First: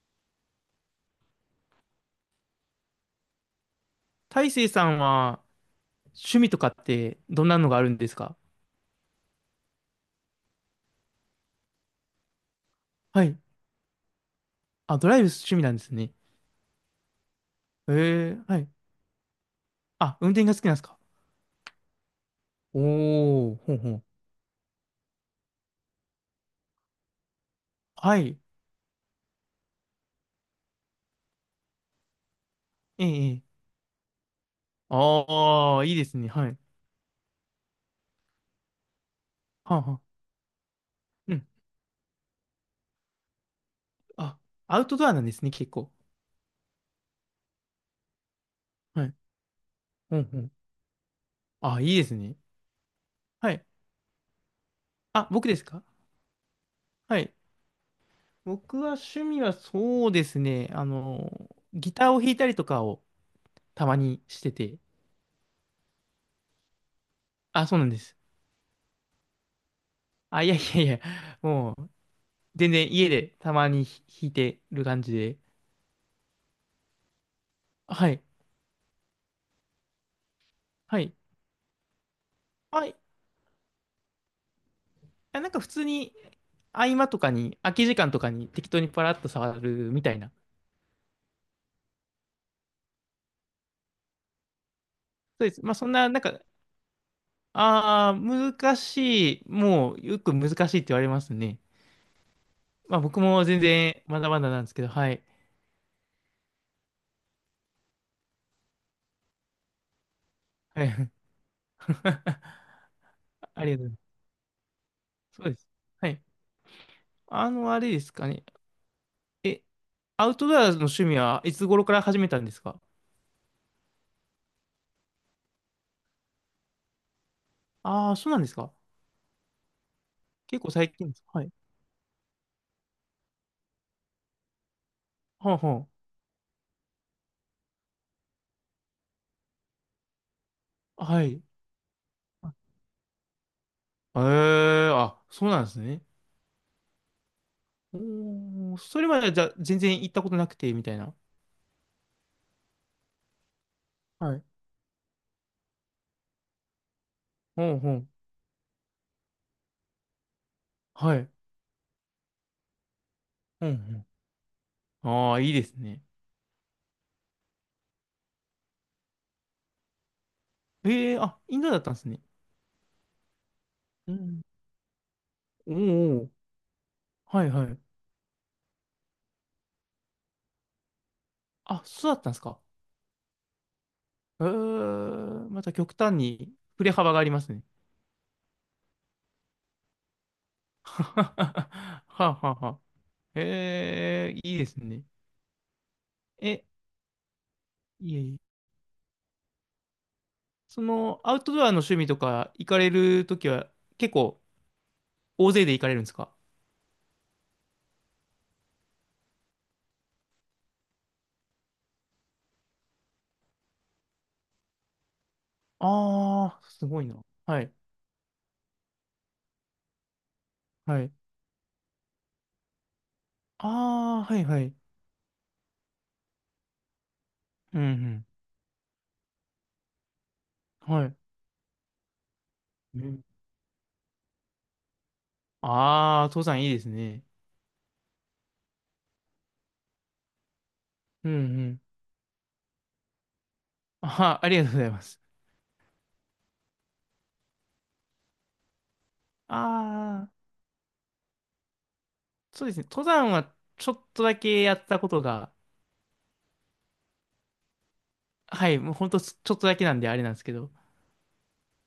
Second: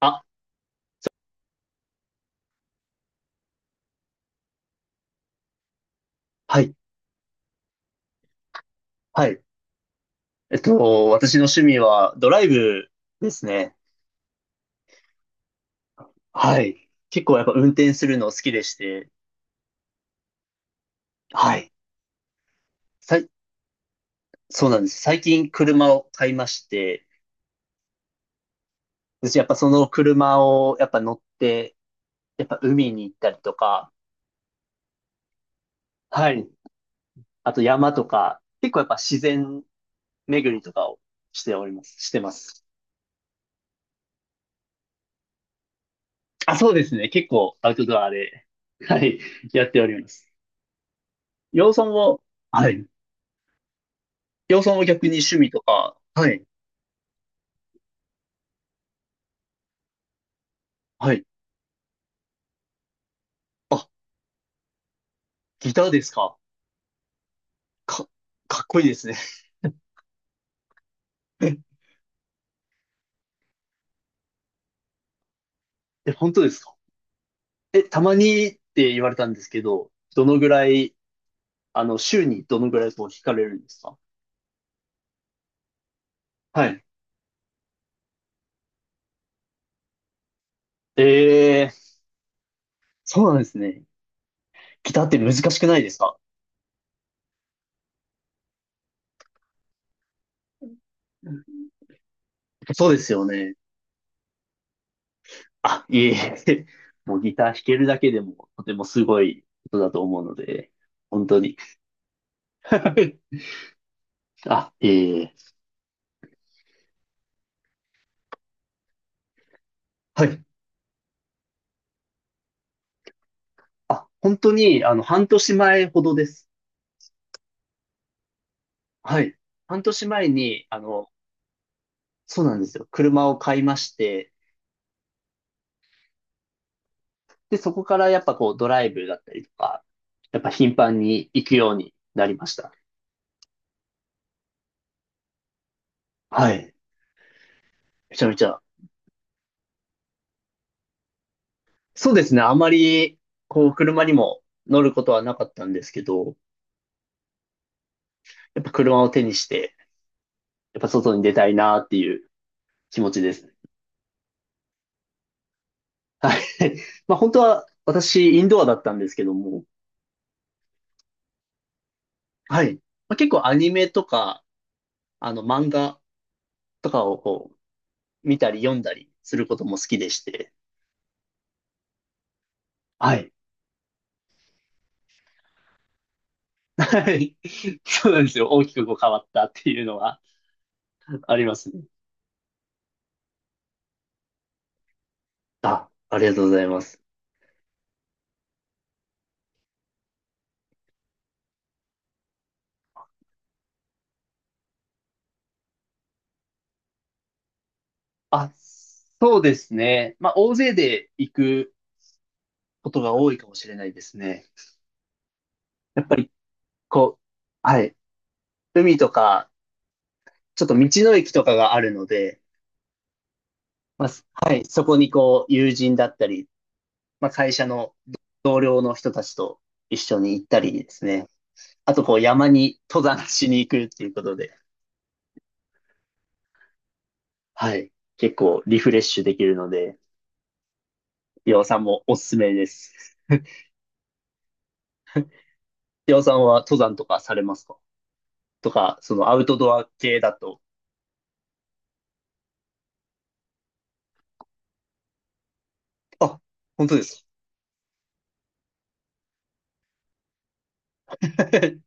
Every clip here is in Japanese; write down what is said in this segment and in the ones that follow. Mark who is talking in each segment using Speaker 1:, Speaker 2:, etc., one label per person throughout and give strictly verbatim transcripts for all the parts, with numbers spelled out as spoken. Speaker 1: あ、
Speaker 2: 大成さんは趣味と
Speaker 1: は
Speaker 2: か
Speaker 1: い、
Speaker 2: ってどんなのがあるんですか？
Speaker 1: はい。えっと、私の趣味はドライブ
Speaker 2: は
Speaker 1: で
Speaker 2: い。
Speaker 1: すね。
Speaker 2: あ、ドライブ趣味なんですね。
Speaker 1: はい。結構やっぱ運転するの
Speaker 2: え
Speaker 1: 好
Speaker 2: え、
Speaker 1: き
Speaker 2: は
Speaker 1: で
Speaker 2: い。
Speaker 1: して、
Speaker 2: あ、運転が好きなんですか？
Speaker 1: はい。さい、
Speaker 2: おー、ほんほん。
Speaker 1: そうなんです。最近車を買いまして、
Speaker 2: はい。
Speaker 1: 私やっぱその車をやっぱ乗って、やっぱ海に
Speaker 2: え
Speaker 1: 行っ
Speaker 2: え、
Speaker 1: た
Speaker 2: え
Speaker 1: りと
Speaker 2: え。
Speaker 1: か、
Speaker 2: ああ、いいですね。
Speaker 1: はい。
Speaker 2: はい。
Speaker 1: あと山とか、結構やっぱ自然
Speaker 2: はんはん。
Speaker 1: 巡りとかを
Speaker 2: う
Speaker 1: し
Speaker 2: ん。
Speaker 1: ております。してます。
Speaker 2: あ、アウトドアなんですね、結構。
Speaker 1: あ、そうですね。結構アウトドアで、は
Speaker 2: はい。
Speaker 1: い、やっておりま
Speaker 2: ほん
Speaker 1: す。
Speaker 2: ほん。
Speaker 1: 洋
Speaker 2: あ、
Speaker 1: さん
Speaker 2: いいです
Speaker 1: は、
Speaker 2: ね。
Speaker 1: はい。
Speaker 2: はい。
Speaker 1: 岩尾さんは逆に
Speaker 2: あ、
Speaker 1: 趣
Speaker 2: 僕
Speaker 1: 味
Speaker 2: で
Speaker 1: と
Speaker 2: すか？
Speaker 1: か、はい。
Speaker 2: はい。僕は趣味はそうですね。あ
Speaker 1: はい。
Speaker 2: の、ギターを弾いたりとかをた
Speaker 1: あ、
Speaker 2: まにしてて。
Speaker 1: ギターですか。
Speaker 2: あ、そうなんで
Speaker 1: か、
Speaker 2: す。
Speaker 1: かっこいいですね。
Speaker 2: あ、いやいやいや。も う、全然家でたまに弾いてる感じで。
Speaker 1: え、本当ですか。え、た
Speaker 2: は
Speaker 1: ま
Speaker 2: い。
Speaker 1: にって言われたんですけど、どのぐらい、
Speaker 2: はい。
Speaker 1: あの、週にどのぐ
Speaker 2: は
Speaker 1: らい
Speaker 2: い。
Speaker 1: こう弾かれるんですか？
Speaker 2: あ、なんか普通に
Speaker 1: はい。
Speaker 2: 合間とかに、空き時間とかに適当にパラッと触るみたいな。
Speaker 1: えー、そうなんですね。ギターって難
Speaker 2: そうで
Speaker 1: し
Speaker 2: す。
Speaker 1: く
Speaker 2: まあ
Speaker 1: ない
Speaker 2: そ
Speaker 1: で
Speaker 2: ん
Speaker 1: す
Speaker 2: な、
Speaker 1: か？
Speaker 2: なんか、ああ、難しい。もうよく難しいって言われますね。
Speaker 1: そうで
Speaker 2: まあ
Speaker 1: す
Speaker 2: 僕
Speaker 1: よ
Speaker 2: も
Speaker 1: ね。
Speaker 2: 全然まだまだなんですけど、はい。
Speaker 1: あ、いえいえ。もうギター弾けるだけでも、とてもすごいことだと思うので、
Speaker 2: はい。
Speaker 1: 本当に。
Speaker 2: ありがとうございま
Speaker 1: あ、え
Speaker 2: す。そ
Speaker 1: え
Speaker 2: うです。はい。あの、あれですかね。え、
Speaker 1: は
Speaker 2: アウ
Speaker 1: い。
Speaker 2: トドアの趣味はいつ頃から始めたんですか？
Speaker 1: あ、本当に、あの、半年前ほどです。
Speaker 2: ああー、そうなんですか。
Speaker 1: はい。半年前
Speaker 2: 結
Speaker 1: に、
Speaker 2: 構
Speaker 1: あ
Speaker 2: 最近
Speaker 1: の、
Speaker 2: です。はい。
Speaker 1: そうなんですよ。車を買いまして、
Speaker 2: はあはあ、
Speaker 1: で、そこからやっぱこうドライブだったりとか、やっぱ頻繁
Speaker 2: は
Speaker 1: に
Speaker 2: い。
Speaker 1: 行くようになりました。
Speaker 2: ええ、あ、そうなんですね。
Speaker 1: はい。めちゃめちゃ。
Speaker 2: おー、それまでじゃあ全然行ったことなくて、みたいな。
Speaker 1: そうですね。あまり、こう、車に
Speaker 2: は
Speaker 1: も
Speaker 2: い。
Speaker 1: 乗ることはなかったんですけど、
Speaker 2: うんうん。
Speaker 1: やっぱ車を手にして、やっぱ外
Speaker 2: は
Speaker 1: に
Speaker 2: い。
Speaker 1: 出たいなっていう気持ちですね。
Speaker 2: うんうん。ああ、いいですね。
Speaker 1: はい。まあ本当は私、インドアだったんですけども、
Speaker 2: ええ、あ、インドだったんですね。
Speaker 1: はい。まあ、結構アニメと
Speaker 2: うん。
Speaker 1: か、あの漫
Speaker 2: おー、
Speaker 1: 画
Speaker 2: おー、
Speaker 1: とかを
Speaker 2: はい
Speaker 1: こ
Speaker 2: はい。
Speaker 1: 見たり読んだりすることも好きでして。
Speaker 2: あ、そうだったんですか。
Speaker 1: はい。
Speaker 2: ええ、また極端に振れ
Speaker 1: は
Speaker 2: 幅があり
Speaker 1: い。
Speaker 2: ますね。
Speaker 1: そうなんですよ。大きくこう変わったっていうのは
Speaker 2: は
Speaker 1: ありますね。
Speaker 2: あはあはあ。ええ、いいですね。
Speaker 1: あ、ありがとうござ
Speaker 2: え、
Speaker 1: います。
Speaker 2: いえいえ。その、アウトドアの趣味とか行かれるときは結構大勢で行かれるんですか？
Speaker 1: あ、そうですね。まあ、大勢で行くことが多いかもしれないですね。やっぱり、
Speaker 2: ああ、すごい
Speaker 1: こ
Speaker 2: な。は
Speaker 1: う、
Speaker 2: い。
Speaker 1: はい。海とか、ちょっと道
Speaker 2: はい。
Speaker 1: の駅とかがあるので、まあ、す
Speaker 2: ああ、はい
Speaker 1: は
Speaker 2: は
Speaker 1: い。
Speaker 2: い。
Speaker 1: そこにこう、友人だったり、まあ、会社
Speaker 2: うん、
Speaker 1: の
Speaker 2: う
Speaker 1: 同僚の人たちと一緒に行ったりで
Speaker 2: ん。は
Speaker 1: す
Speaker 2: い。
Speaker 1: ね。あと、こう、山に登山しに行くっていうことで、
Speaker 2: ああー、登山いいですね。
Speaker 1: はい。結構リフレッシュできるので、
Speaker 2: うん、う
Speaker 1: 岩尾さ
Speaker 2: ん。
Speaker 1: んもおすすめです。
Speaker 2: あー、ありがとうございます。
Speaker 1: 岩尾さんは登山とかされますか？とか、そのアウトドア系
Speaker 2: ああ、
Speaker 1: だと。
Speaker 2: そうですね。登山はちょっとだけやったことが、
Speaker 1: あ、本当です
Speaker 2: はい、もうほんとちょっとだけなんであれなんですけど。
Speaker 1: か。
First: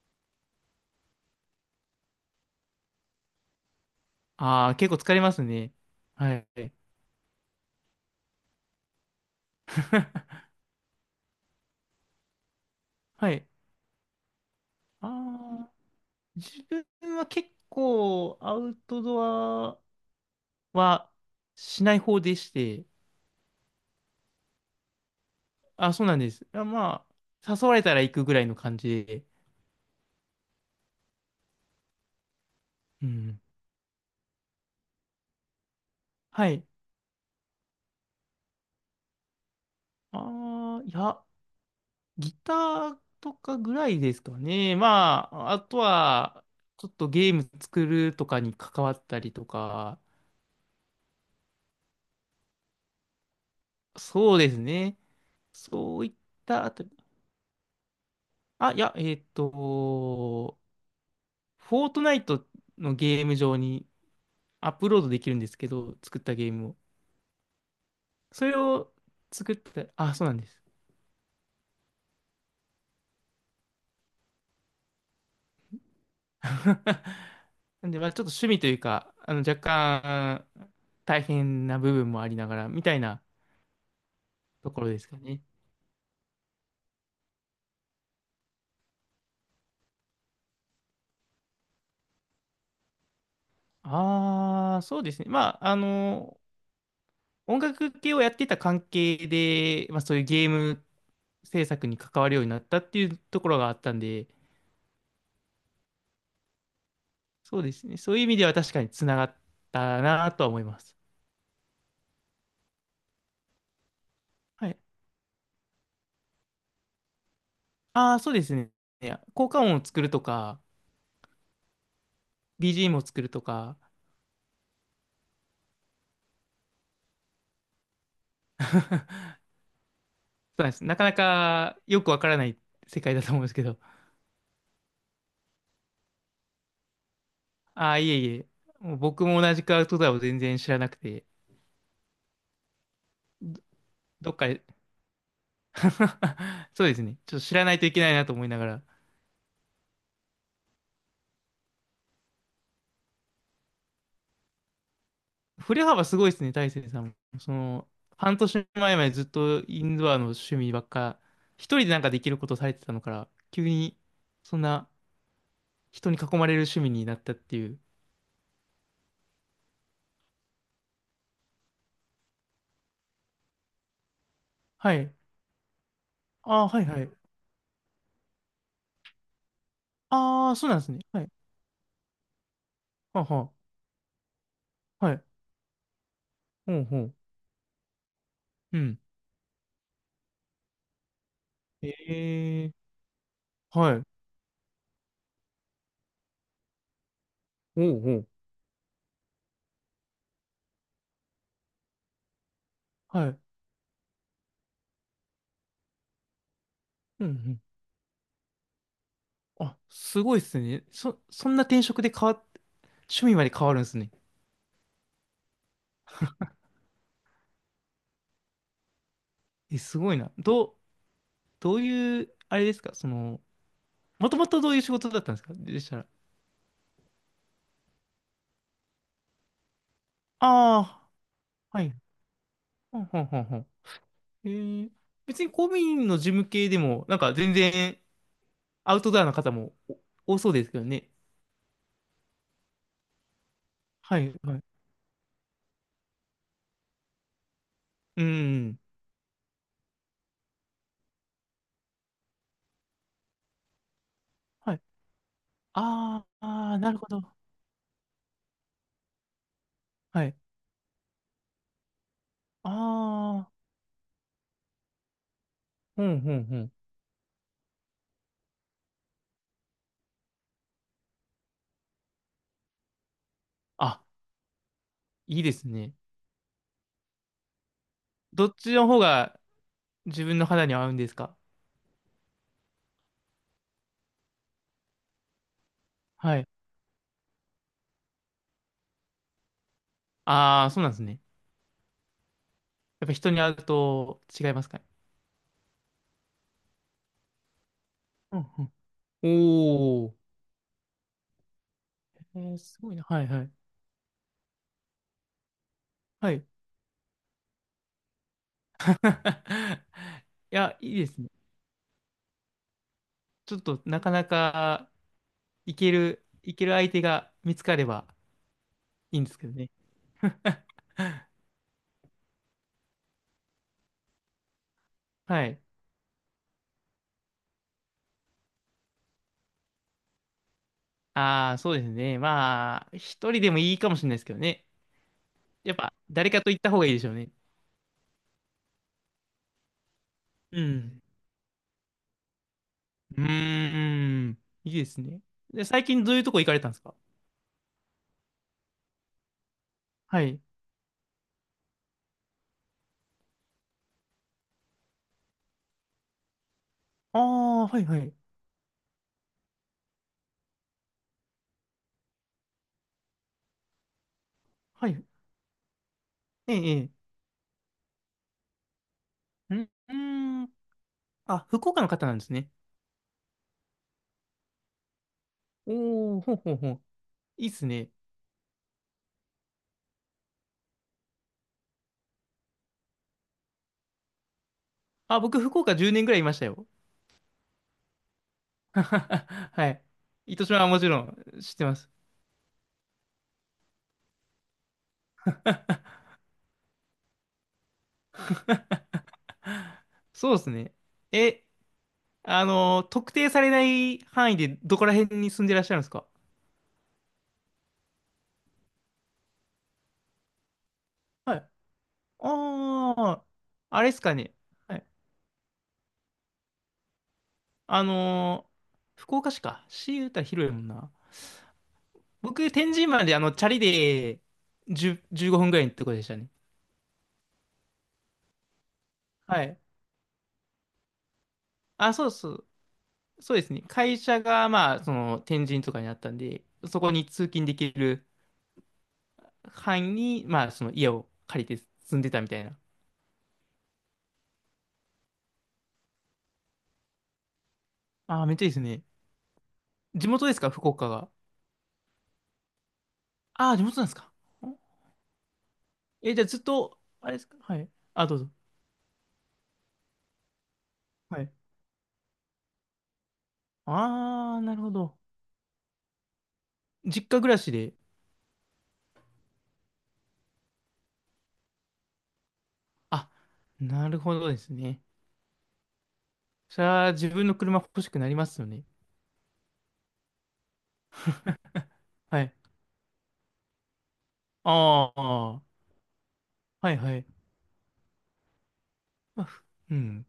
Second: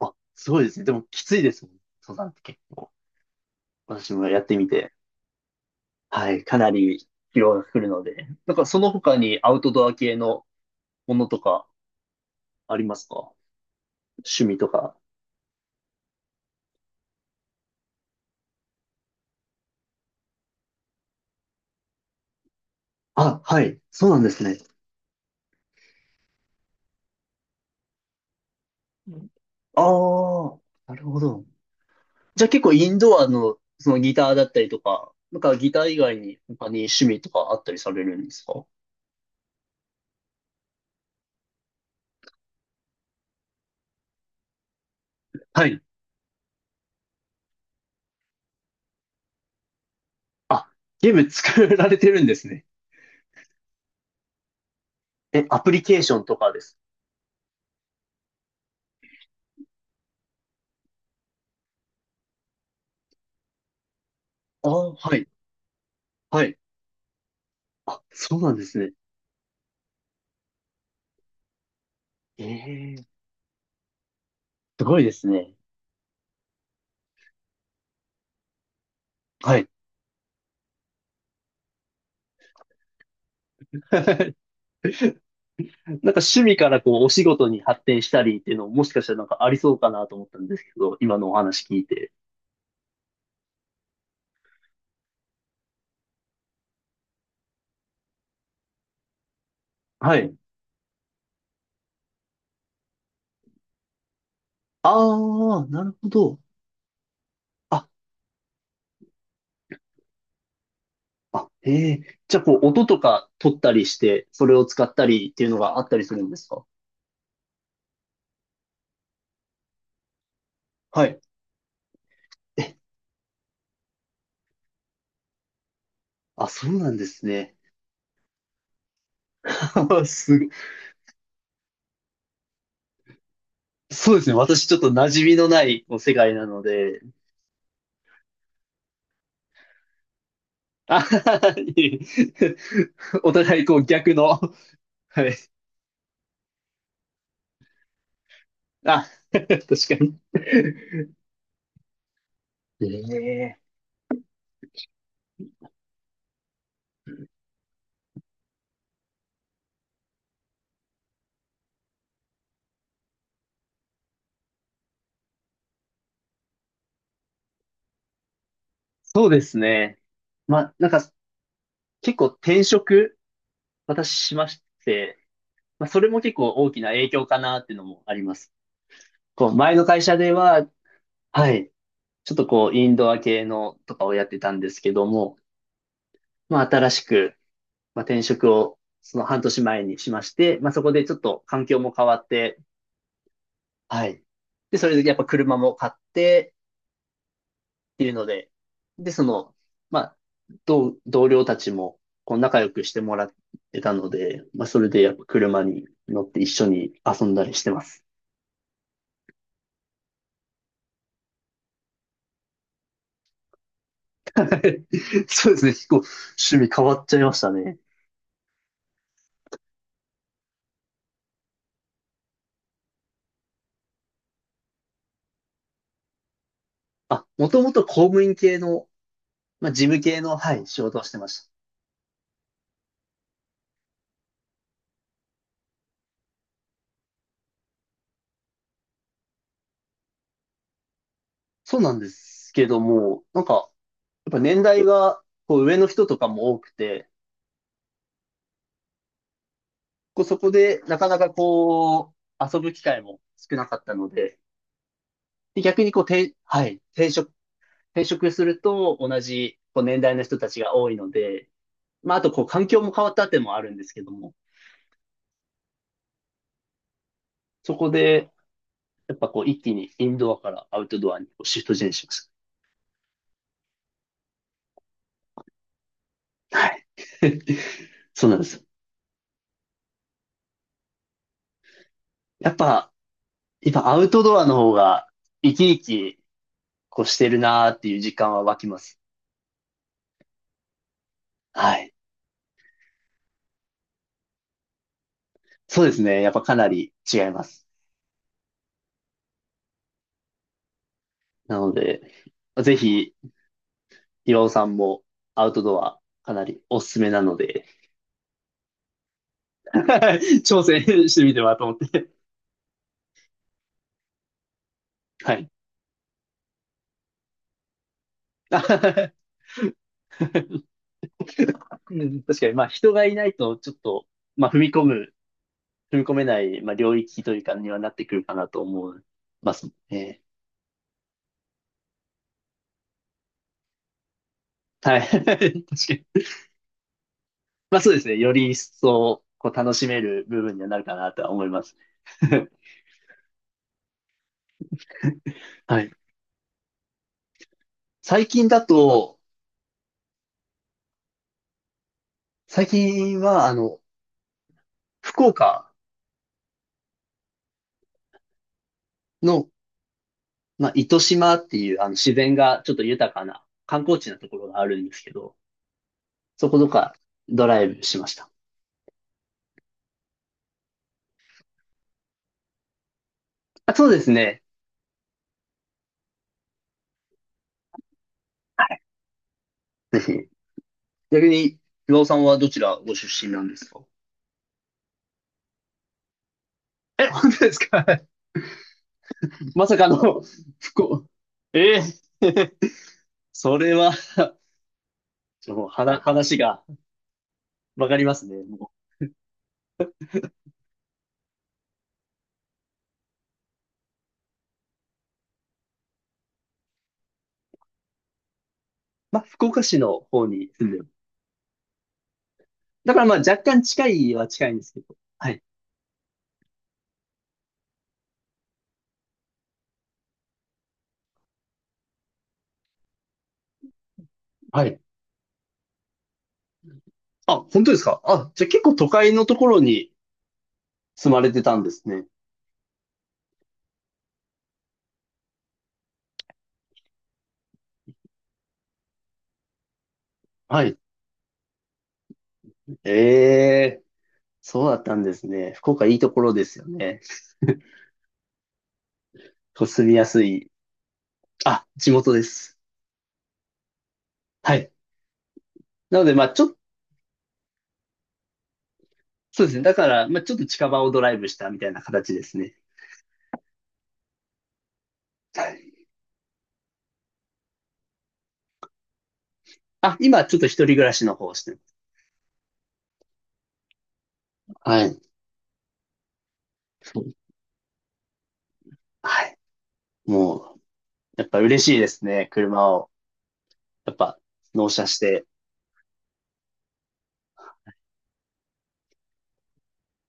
Speaker 1: あ、すごいですね。でもきついですもん。登山って結構。私もやってみ
Speaker 2: ああ、結
Speaker 1: て。
Speaker 2: 構疲れますね。
Speaker 1: は
Speaker 2: は
Speaker 1: い。
Speaker 2: い。
Speaker 1: かなり疲労が来るので。なんかその他にアウトドア系のものとかありますか？
Speaker 2: はい。
Speaker 1: 趣味とか。
Speaker 2: ああ、自分は結構アウトドアはしない方でして、
Speaker 1: あ、はい。そうなんですね。
Speaker 2: あ、そうなんです。あ、まあ、誘われたら行くぐらいの感じで。
Speaker 1: ああ、なるほど。じゃあ結構イン
Speaker 2: う
Speaker 1: ドア
Speaker 2: ん。
Speaker 1: の、そのギターだったりとか、なんかギター以外に
Speaker 2: はい。
Speaker 1: 他に趣味とかあったりされるんですか？
Speaker 2: ああ、いや、ギターとかぐらいですかね。まあ、あ
Speaker 1: は
Speaker 2: と
Speaker 1: い。
Speaker 2: は、ちょっとゲーム作るとかに関わったりとか、
Speaker 1: あ、ゲーム作られてるんですね。
Speaker 2: そうですね。
Speaker 1: え、アプリケ
Speaker 2: そ
Speaker 1: ー
Speaker 2: うい
Speaker 1: シ
Speaker 2: っ
Speaker 1: ョンとかで
Speaker 2: たあ
Speaker 1: す。
Speaker 2: たり。あ、いや、えっと、フォートナイトのゲーム上に
Speaker 1: あ
Speaker 2: アップ
Speaker 1: あ、
Speaker 2: ロード
Speaker 1: は
Speaker 2: で
Speaker 1: い、
Speaker 2: きるんですけど、作った
Speaker 1: は
Speaker 2: ゲー
Speaker 1: い。
Speaker 2: ムを。
Speaker 1: あ、そう
Speaker 2: そ
Speaker 1: なん
Speaker 2: れ
Speaker 1: ですね。
Speaker 2: を作った、あ、そうなんです。
Speaker 1: ええすごいですね。
Speaker 2: なんで、まあちょっと趣味というか、あの、若
Speaker 1: はい。
Speaker 2: 干、大変な部分もありながら、みたいな
Speaker 1: な
Speaker 2: ところですかね。
Speaker 1: んか趣味からこうお仕事に発展したりっていうのももしかしたらなんかありそうかなと思ったんですけど、今のお話聞いて。
Speaker 2: ああ、そうですね。まあ、あの、音楽系をやってた関係で、まあ、そ
Speaker 1: は
Speaker 2: ういう
Speaker 1: い。
Speaker 2: ゲーム制作に関わるようになったっていうところがあったんで、
Speaker 1: ああ、なるほど。
Speaker 2: そうで
Speaker 1: あ
Speaker 2: すね。そういう意味では確かにつながったなとは思います。
Speaker 1: あ、へえ。じゃあ、こう、音とか取ったりして、それを
Speaker 2: はい。
Speaker 1: 使ったりっていうのがあったりするんですか？
Speaker 2: ああ、そうですね。いや効果音を作るとか、
Speaker 1: はい。え、
Speaker 2: ビージーエム を作るとか、
Speaker 1: あ、そうなんですね。すご、
Speaker 2: そうなんです。なかなかよくわからない世界だと思うんですけど、
Speaker 1: そうですね。私、ちょっと馴染みのないこう世界なので。
Speaker 2: ああ、いえいえ。もう僕も同じくアウトドアを全然知らなく
Speaker 1: あは
Speaker 2: て、
Speaker 1: はいえ お互い、こう、逆の。
Speaker 2: どっかで
Speaker 1: はい。
Speaker 2: そうですね。ちょっと知らないといけないなと思いながら。
Speaker 1: あ、確かに。ええ。
Speaker 2: 振れ幅すごいですね、大成さんも。その、半年前までずっとインドアの趣味ばっか、一人でなんかできることされてたのから、急に、そんな人に囲まれる趣味になったっていう。
Speaker 1: そうですね。まあ、なんか、結構転職、私しまし
Speaker 2: はい。
Speaker 1: て、まあ、それも結構
Speaker 2: ああ、
Speaker 1: 大
Speaker 2: は
Speaker 1: き
Speaker 2: い
Speaker 1: な
Speaker 2: は
Speaker 1: 影
Speaker 2: い。
Speaker 1: 響かなっていうのもあります。こう、前の会社で
Speaker 2: ああ、
Speaker 1: は、
Speaker 2: そうなんですね。はい。
Speaker 1: はい。ちょっとこう、インドア
Speaker 2: はあ
Speaker 1: 系
Speaker 2: は
Speaker 1: のとかをやってたんですけど
Speaker 2: あ。はい。
Speaker 1: も、まあ、
Speaker 2: ほう
Speaker 1: 新
Speaker 2: ほ
Speaker 1: し
Speaker 2: う。
Speaker 1: く、まあ、転職を
Speaker 2: うん。
Speaker 1: その半年前にしまして、まあ、そこでちょっと環境も変わって、
Speaker 2: ええー。はい。
Speaker 1: はい。で、それでやっぱ車も買ってっ
Speaker 2: ほう
Speaker 1: てい
Speaker 2: ほ
Speaker 1: うの
Speaker 2: う。
Speaker 1: で、で、その、まあ、同、同僚たちも、こう、仲良くしてもら
Speaker 2: は
Speaker 1: っ
Speaker 2: い。
Speaker 1: てたので、まあ、それでやっぱ車に乗って一緒に
Speaker 2: う
Speaker 1: 遊
Speaker 2: んう
Speaker 1: んだりし
Speaker 2: ん、
Speaker 1: てます。
Speaker 2: あ、すごいっすね。そ、そんな転職で変わっ、趣味まで変わるんですね。
Speaker 1: そうですね。結構趣味変わっちゃいましたね。
Speaker 2: え、すごいな。どう、どういう、あれですか、その、もともとどういう仕事だったんですかでしたら？
Speaker 1: あ、もともと公務員系のまあ、事務系の、はい、仕事を
Speaker 2: あ
Speaker 1: してました。
Speaker 2: あ、はい。ほんほんほんほん。えー、別に公務員の事務系でも、なんか全然アウトドアな方もお多そうですけどね。
Speaker 1: そうなんですけども、なんか、やっ
Speaker 2: はい、
Speaker 1: ぱ
Speaker 2: は
Speaker 1: 年
Speaker 2: い。
Speaker 1: 代が、こう、上の人とかも多くて、
Speaker 2: うん。
Speaker 1: こう、そこで、なかなかこう、遊ぶ機会も少なかったので、
Speaker 2: はい。
Speaker 1: で逆にこう、
Speaker 2: あー
Speaker 1: 転は
Speaker 2: あー、
Speaker 1: い、
Speaker 2: なるほ
Speaker 1: 転職、
Speaker 2: ど。
Speaker 1: 転職すると、同じ、こう、年代の
Speaker 2: はい。
Speaker 1: 人たちが多いので、まあ、あと、こう、環境も変わったっていう
Speaker 2: あ
Speaker 1: の
Speaker 2: あ、
Speaker 1: もあるんですけども、
Speaker 2: ほんほんほん。
Speaker 1: そこで、やっぱこう、一気にインドアからアウトドアにこうシフトチェンジしまし
Speaker 2: あ、いいですね。
Speaker 1: た。はい。そうなんで
Speaker 2: どっ
Speaker 1: す。
Speaker 2: ちの方が自分の肌に合うんですか？
Speaker 1: やっぱ、やっぱアウトドアの方が生き生き
Speaker 2: はい。
Speaker 1: こうしてるなーっていう実感は湧きます。
Speaker 2: ああ、そうなんですね。
Speaker 1: はい。
Speaker 2: やっぱ人に会うと違いますかね。
Speaker 1: そうですね。やっぱかなり違います。
Speaker 2: うんうん。おお。
Speaker 1: なので、
Speaker 2: えー、
Speaker 1: ぜ
Speaker 2: すごいな。
Speaker 1: ひ、
Speaker 2: はいはい。
Speaker 1: 岩尾さんもアウトドア
Speaker 2: は
Speaker 1: かな
Speaker 2: い。
Speaker 1: りおすすめなので、
Speaker 2: い
Speaker 1: 挑
Speaker 2: や、
Speaker 1: 戦
Speaker 2: いいで
Speaker 1: し
Speaker 2: す
Speaker 1: て
Speaker 2: ね。
Speaker 1: みてはと思って。
Speaker 2: ちょっとなかなか
Speaker 1: はい。
Speaker 2: いける、いける相手が見つかればいいんで すけどね。
Speaker 1: うん確かに、まあ人がいないとちょっと、まあ踏み込む、
Speaker 2: はい。
Speaker 1: 踏み込めない、まあ領域というかにはなってくるかなと思いますね。
Speaker 2: ああ、そうですね。まあ、一人でもいいかもしれないですけどね。
Speaker 1: はい。
Speaker 2: やっ
Speaker 1: 確か
Speaker 2: ぱ、
Speaker 1: に。
Speaker 2: 誰かと行った方がいいでしょうね。
Speaker 1: まあそうですね。より一層、こう、楽しめる部分
Speaker 2: う
Speaker 1: にはなるか
Speaker 2: ん。
Speaker 1: なとは思います。
Speaker 2: うーん。いいですね。で、
Speaker 1: は
Speaker 2: 最
Speaker 1: い。
Speaker 2: 近どういうとこ行かれたんですか？
Speaker 1: 最近だと、
Speaker 2: はい。
Speaker 1: 最近は、あの、福岡
Speaker 2: ああ、はいはい。
Speaker 1: の、まあ、糸島っていう、あの、自然がちょっと豊かな観光地なところがあるん
Speaker 2: は
Speaker 1: です
Speaker 2: い。
Speaker 1: けど、そ
Speaker 2: ええ、
Speaker 1: こと
Speaker 2: ええ。
Speaker 1: かドライブしました。
Speaker 2: んうーん。あ、福岡の方なんですね。
Speaker 1: あ、そうですね。
Speaker 2: おー、ほうほうほう。いいっすね。
Speaker 1: ぜひ。逆に、岩尾さんはどちらご出身なんですか？
Speaker 2: あ、僕、福岡じゅうねんぐらいいましたよ。
Speaker 1: え、本当ですか？ ま
Speaker 2: は
Speaker 1: さ
Speaker 2: い。
Speaker 1: かの、
Speaker 2: 糸島はも
Speaker 1: 福
Speaker 2: ちろ
Speaker 1: 岡。
Speaker 2: ん知ってま
Speaker 1: え
Speaker 2: す。
Speaker 1: ーそれは ちょっともう話話がわかりますね。
Speaker 2: そうですね。え、あの特定されない範囲でどこら辺に住んでらっしゃるんですか？
Speaker 1: まあ、福岡市の方に住んでる。
Speaker 2: はい。あ
Speaker 1: だからまあ
Speaker 2: あ、
Speaker 1: 若干
Speaker 2: あ
Speaker 1: 近
Speaker 2: れっす
Speaker 1: い
Speaker 2: か
Speaker 1: は
Speaker 2: ね。
Speaker 1: 近いんです
Speaker 2: は
Speaker 1: けど。
Speaker 2: い。
Speaker 1: はい。
Speaker 2: あのー福岡市か。市言うたら広いもんな。僕、天神まであの、チャリで
Speaker 1: はい。
Speaker 2: じゅう、じゅうごふんぐらいのとこでしたね。
Speaker 1: あ、本当ですかあ、じゃあ結構都会のと
Speaker 2: は
Speaker 1: こ
Speaker 2: い。
Speaker 1: ろに住まれてたんです
Speaker 2: あ、
Speaker 1: ね。
Speaker 2: そうそう。そうですね。会社が、まあ、その、天神とかにあったんで、そこに通勤できる範囲に、まあ、
Speaker 1: は
Speaker 2: その
Speaker 1: い。
Speaker 2: 家を借りて住んでたみたいな。
Speaker 1: ええ、そうだったんですね。福岡いいところですよね。
Speaker 2: ああ、めっちゃいいですね。
Speaker 1: こう住みや
Speaker 2: 地
Speaker 1: す
Speaker 2: 元です
Speaker 1: い。
Speaker 2: か福岡が？
Speaker 1: あ、地元です。
Speaker 2: ああ、地元なんですか。ん、
Speaker 1: はい。なので
Speaker 2: え、じ
Speaker 1: ま
Speaker 2: ゃあ
Speaker 1: あ
Speaker 2: ずっ
Speaker 1: ちょっと、
Speaker 2: と、あれですか、はい。あ、どうぞ。
Speaker 1: そうですね。だから、まあちょっと近場をドライ
Speaker 2: は
Speaker 1: ブ
Speaker 2: い。
Speaker 1: したみたいな形ですね。
Speaker 2: ああ、なるほど。
Speaker 1: はい。
Speaker 2: 実家暮らしで。
Speaker 1: あ、今ちょっと一人暮らしの方をしてます。
Speaker 2: あ、なるほどですね。
Speaker 1: はい。
Speaker 2: それは
Speaker 1: そう
Speaker 2: 自分の車欲しくなりますよね。
Speaker 1: はい。もう、やっぱ嬉しいです
Speaker 2: は
Speaker 1: ね。
Speaker 2: い。
Speaker 1: 車を、やっぱ
Speaker 2: あ
Speaker 1: 納車し
Speaker 2: あ、
Speaker 1: て。
Speaker 2: はいはい。まあふ、うん。